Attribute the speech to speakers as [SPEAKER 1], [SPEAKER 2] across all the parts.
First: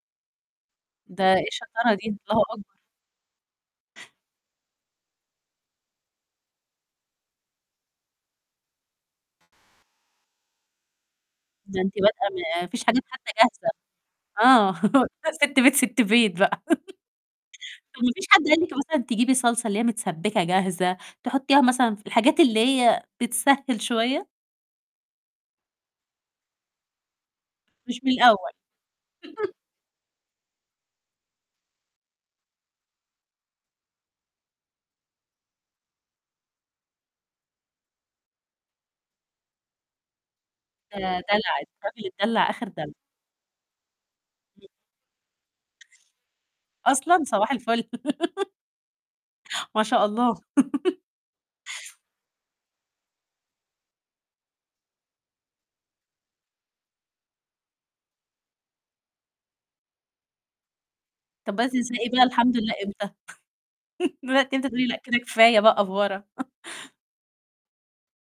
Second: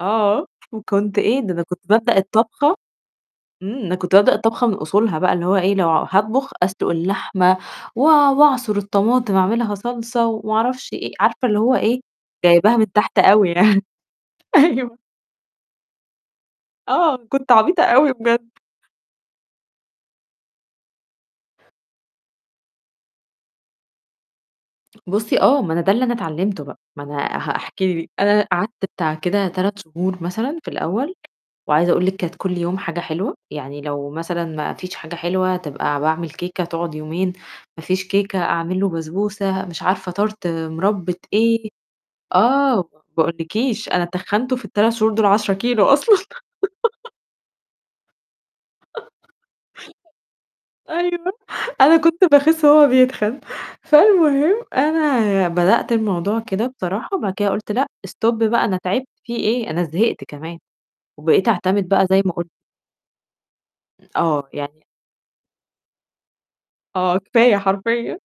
[SPEAKER 1] آه، وكنت
[SPEAKER 2] ده
[SPEAKER 1] إيه
[SPEAKER 2] إيه
[SPEAKER 1] ده أنا كنت
[SPEAKER 2] الشطارة دي،
[SPEAKER 1] بابدأ
[SPEAKER 2] الله أكبر.
[SPEAKER 1] الطبخة إمم، أنا كنت بابدا الطبخة من أصولها بقى اللي هو إيه لو هاطبخ أسلق اللحمة و وأعصر الطماطم اعملها صلصة وما أعرفش إيه، عارفة اللي هو
[SPEAKER 2] ده أنتِ
[SPEAKER 1] إيه
[SPEAKER 2] بادئه ما ما
[SPEAKER 1] جايباها
[SPEAKER 2] فيش
[SPEAKER 1] من
[SPEAKER 2] حاجات
[SPEAKER 1] تحت أوي
[SPEAKER 2] جاهزة،
[SPEAKER 1] يعني،
[SPEAKER 2] آه،
[SPEAKER 1] أيوه.
[SPEAKER 2] لأ سِت بيت، سِت بيت بقى
[SPEAKER 1] آه، كنت عبيطة
[SPEAKER 2] طَب ما
[SPEAKER 1] أوي
[SPEAKER 2] فيش حد
[SPEAKER 1] بجد.
[SPEAKER 2] قال لِك مثلًا تجيبي صلصة اللي هي متسبكة جاهزة تحطيها مثلًا ف الحاجات اللي هي بتسهّل شوية؟
[SPEAKER 1] بُصي آه، ما أنا ده اللي أنا اتعلمته بقى، ما أنا هح
[SPEAKER 2] مش
[SPEAKER 1] هاحكي لِك
[SPEAKER 2] من
[SPEAKER 1] أنا
[SPEAKER 2] الأول
[SPEAKER 1] قعدت بتاع كده 3 شهور مثلًا في الأول، وعايزة أقُول لِك كانت كل يوم حاجة حلوة، يعني لو مثلًا ما فيش حاجة حلوة تبقى باعمل كيكة تقعد يومين، ما فيش كيكة أعمل له بسبوسة مش عارفة Tart
[SPEAKER 2] ده
[SPEAKER 1] مُربّة
[SPEAKER 2] دَلع،
[SPEAKER 1] إيه،
[SPEAKER 2] الراجل اتدّلع آخر
[SPEAKER 1] آه، م
[SPEAKER 2] دَلَع.
[SPEAKER 1] ما أقولكيش أنا تخّنته في
[SPEAKER 2] إمم.
[SPEAKER 1] ال3 شهور دول 10 كيلو أصلًا
[SPEAKER 2] أصلًا! صباح الفُل ما شاء الله
[SPEAKER 1] أيوه أنا كنت باخس وهو بيتخن، فالمهم أنا بدأت الموضوع كده بصراحة وبعد كده قلت: "لأ stop بقى أنا تعبت فيه إيه أنا زهقت كمان" وبقيت
[SPEAKER 2] طََب بدأتِ
[SPEAKER 1] أعتمد بقى
[SPEAKER 2] تزهقي
[SPEAKER 1] زي
[SPEAKER 2] بقى
[SPEAKER 1] ما ك
[SPEAKER 2] الحمد لله إمتى؟
[SPEAKER 1] آه
[SPEAKER 2] بدأتِ إمتي
[SPEAKER 1] يعني
[SPEAKER 2] تقولي لأ كده كفاية بقى أفورة
[SPEAKER 1] آه كفاية حرفيًا،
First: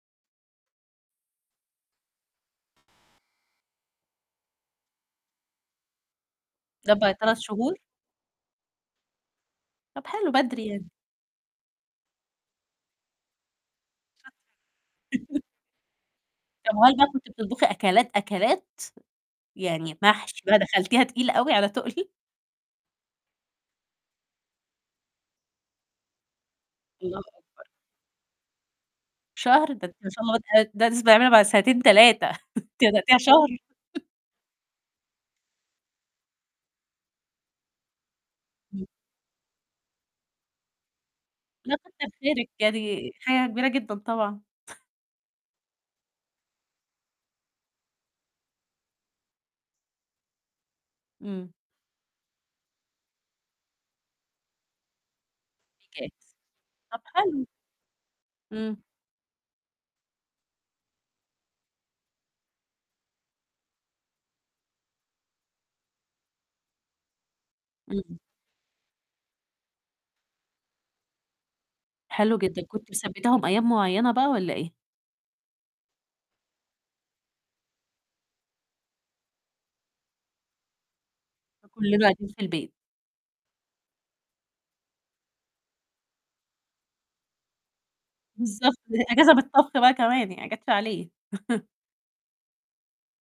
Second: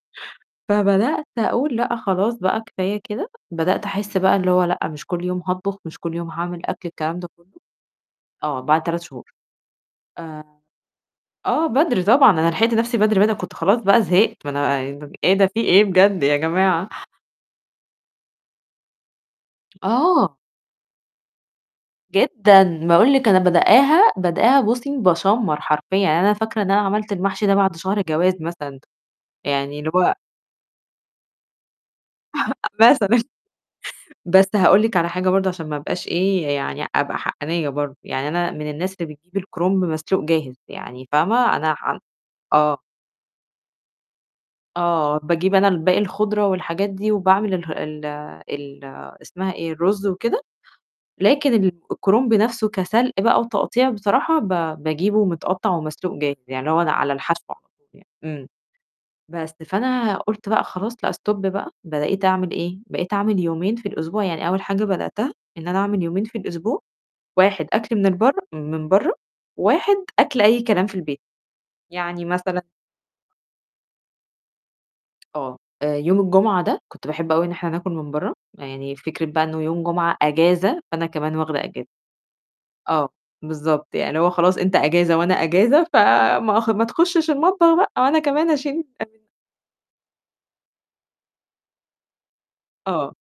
[SPEAKER 1] فبدأت أقُول لأ خلاص بقى كفاية كده بدأت أحس بقى اللي هو لأ مش كل يوم هاطبخ، مش كل يوم هاعمل أكل الكلام
[SPEAKER 2] [unintelligible]
[SPEAKER 1] ده
[SPEAKER 2] 3
[SPEAKER 1] كُلّه،
[SPEAKER 2] شهور؟
[SPEAKER 1] آه بعد 3 شهور،
[SPEAKER 2] طَب حلو
[SPEAKER 1] آآ
[SPEAKER 2] بدري يعني.
[SPEAKER 1] آه، بدري طبعًا أنا لحقت نَفْسي بدري بدر أنا كنت خلاص بقى
[SPEAKER 2] شاطرة
[SPEAKER 1] زهقت ما أنا ب إيه ده في إيه بجد يا
[SPEAKER 2] طَب
[SPEAKER 1] جماعة.
[SPEAKER 2] وهل بقى كنتِ بتطبخي أكلات، أكلات؟ يعني
[SPEAKER 1] آه.
[SPEAKER 2] محشي بقى دخلتيها تقيل أوي على تقل؟
[SPEAKER 1] جدًا، باقُول لِك أنا بادءاها، بادءاها، بُصي باشمّر حرفيًا يعني أنا فاكرة إن أنا عملت
[SPEAKER 2] الله
[SPEAKER 1] المحشي ده
[SPEAKER 2] أكبر.
[SPEAKER 1] بعد شهر جواز مثلًا
[SPEAKER 2] شهر،
[SPEAKER 1] يعني
[SPEAKER 2] ده
[SPEAKER 1] اللي
[SPEAKER 2] أنتِ ما
[SPEAKER 1] هو
[SPEAKER 2] شاء الله بادئه [unintelligible] بعد سنتين 3 أنتِ بدأتيها
[SPEAKER 1] مثلًا
[SPEAKER 2] شهر
[SPEAKER 1] بس هاقول لِك على حاجة برضه عشان ما أبقاش إيه يعني أبقى حقانيّة برضه، يعني أنا من
[SPEAKER 2] إمم.
[SPEAKER 1] الناس اللي بتجيب الكرنب مسلوق جاهز، يعني فاهمة أنا
[SPEAKER 2] لأ
[SPEAKER 1] حن
[SPEAKER 2] كتّر خيرِك
[SPEAKER 1] آه.
[SPEAKER 2] يعني حاجة كبيرة جدًا طبعًا
[SPEAKER 1] آه باجيب أنا الباقي الخُضرة والحاجات دي وباعمل اله ال ال اسمها إيه الرز وكده،
[SPEAKER 2] إمم.
[SPEAKER 1] لكن الكرنب نَفْسه كسلق بقى وتقطيع بصراحة ب باجيبه متقطّع ومسلوق
[SPEAKER 2] إيجاز
[SPEAKER 1] جاهز، يعني اللي هو لأ
[SPEAKER 2] طَب
[SPEAKER 1] على الحشو
[SPEAKER 2] حلو.
[SPEAKER 1] على طول يعني، إمم،
[SPEAKER 2] إمم.
[SPEAKER 1] بس فأنا قُلت بقى: "خلاص لأ stop بقى،" بقيت أعمل إيه بقيت أعمل يومين في الأسبوع يعني أول حاجة بدأتها إن أنا أعمل يومين في الأسبوع، 1 أكل من
[SPEAKER 2] اهم.
[SPEAKER 1] البرّه من بَرّه، 1 أكل أي كلام في البيت يعني
[SPEAKER 2] حلو جدًا
[SPEAKER 1] مثلًا
[SPEAKER 2] كنتِ مثبتاهم أيام معيّنة بقى والّا إيه؟
[SPEAKER 1] آه، يوم الجمعة ده كنت باحب أوي إن إحنا ناكل من بَرّه، يعني فكرة بقى إنه يوم جمعة أجازة فأنا كمان واخدة أجازة.
[SPEAKER 2] فكلنا قاعدين في البيت.
[SPEAKER 1] آه، بالضبط، يعني اللي هو خلاص أنت أجازة وأنا أجازة ف ما ما تخشش المطبخ بقى أو أنا كمان
[SPEAKER 2] بالضبط،
[SPEAKER 1] اشيل
[SPEAKER 2] دي
[SPEAKER 1] [unintelligible]
[SPEAKER 2] أجازة من الطبخ بقى كمان يعني ما جاتش عليه
[SPEAKER 1] آه.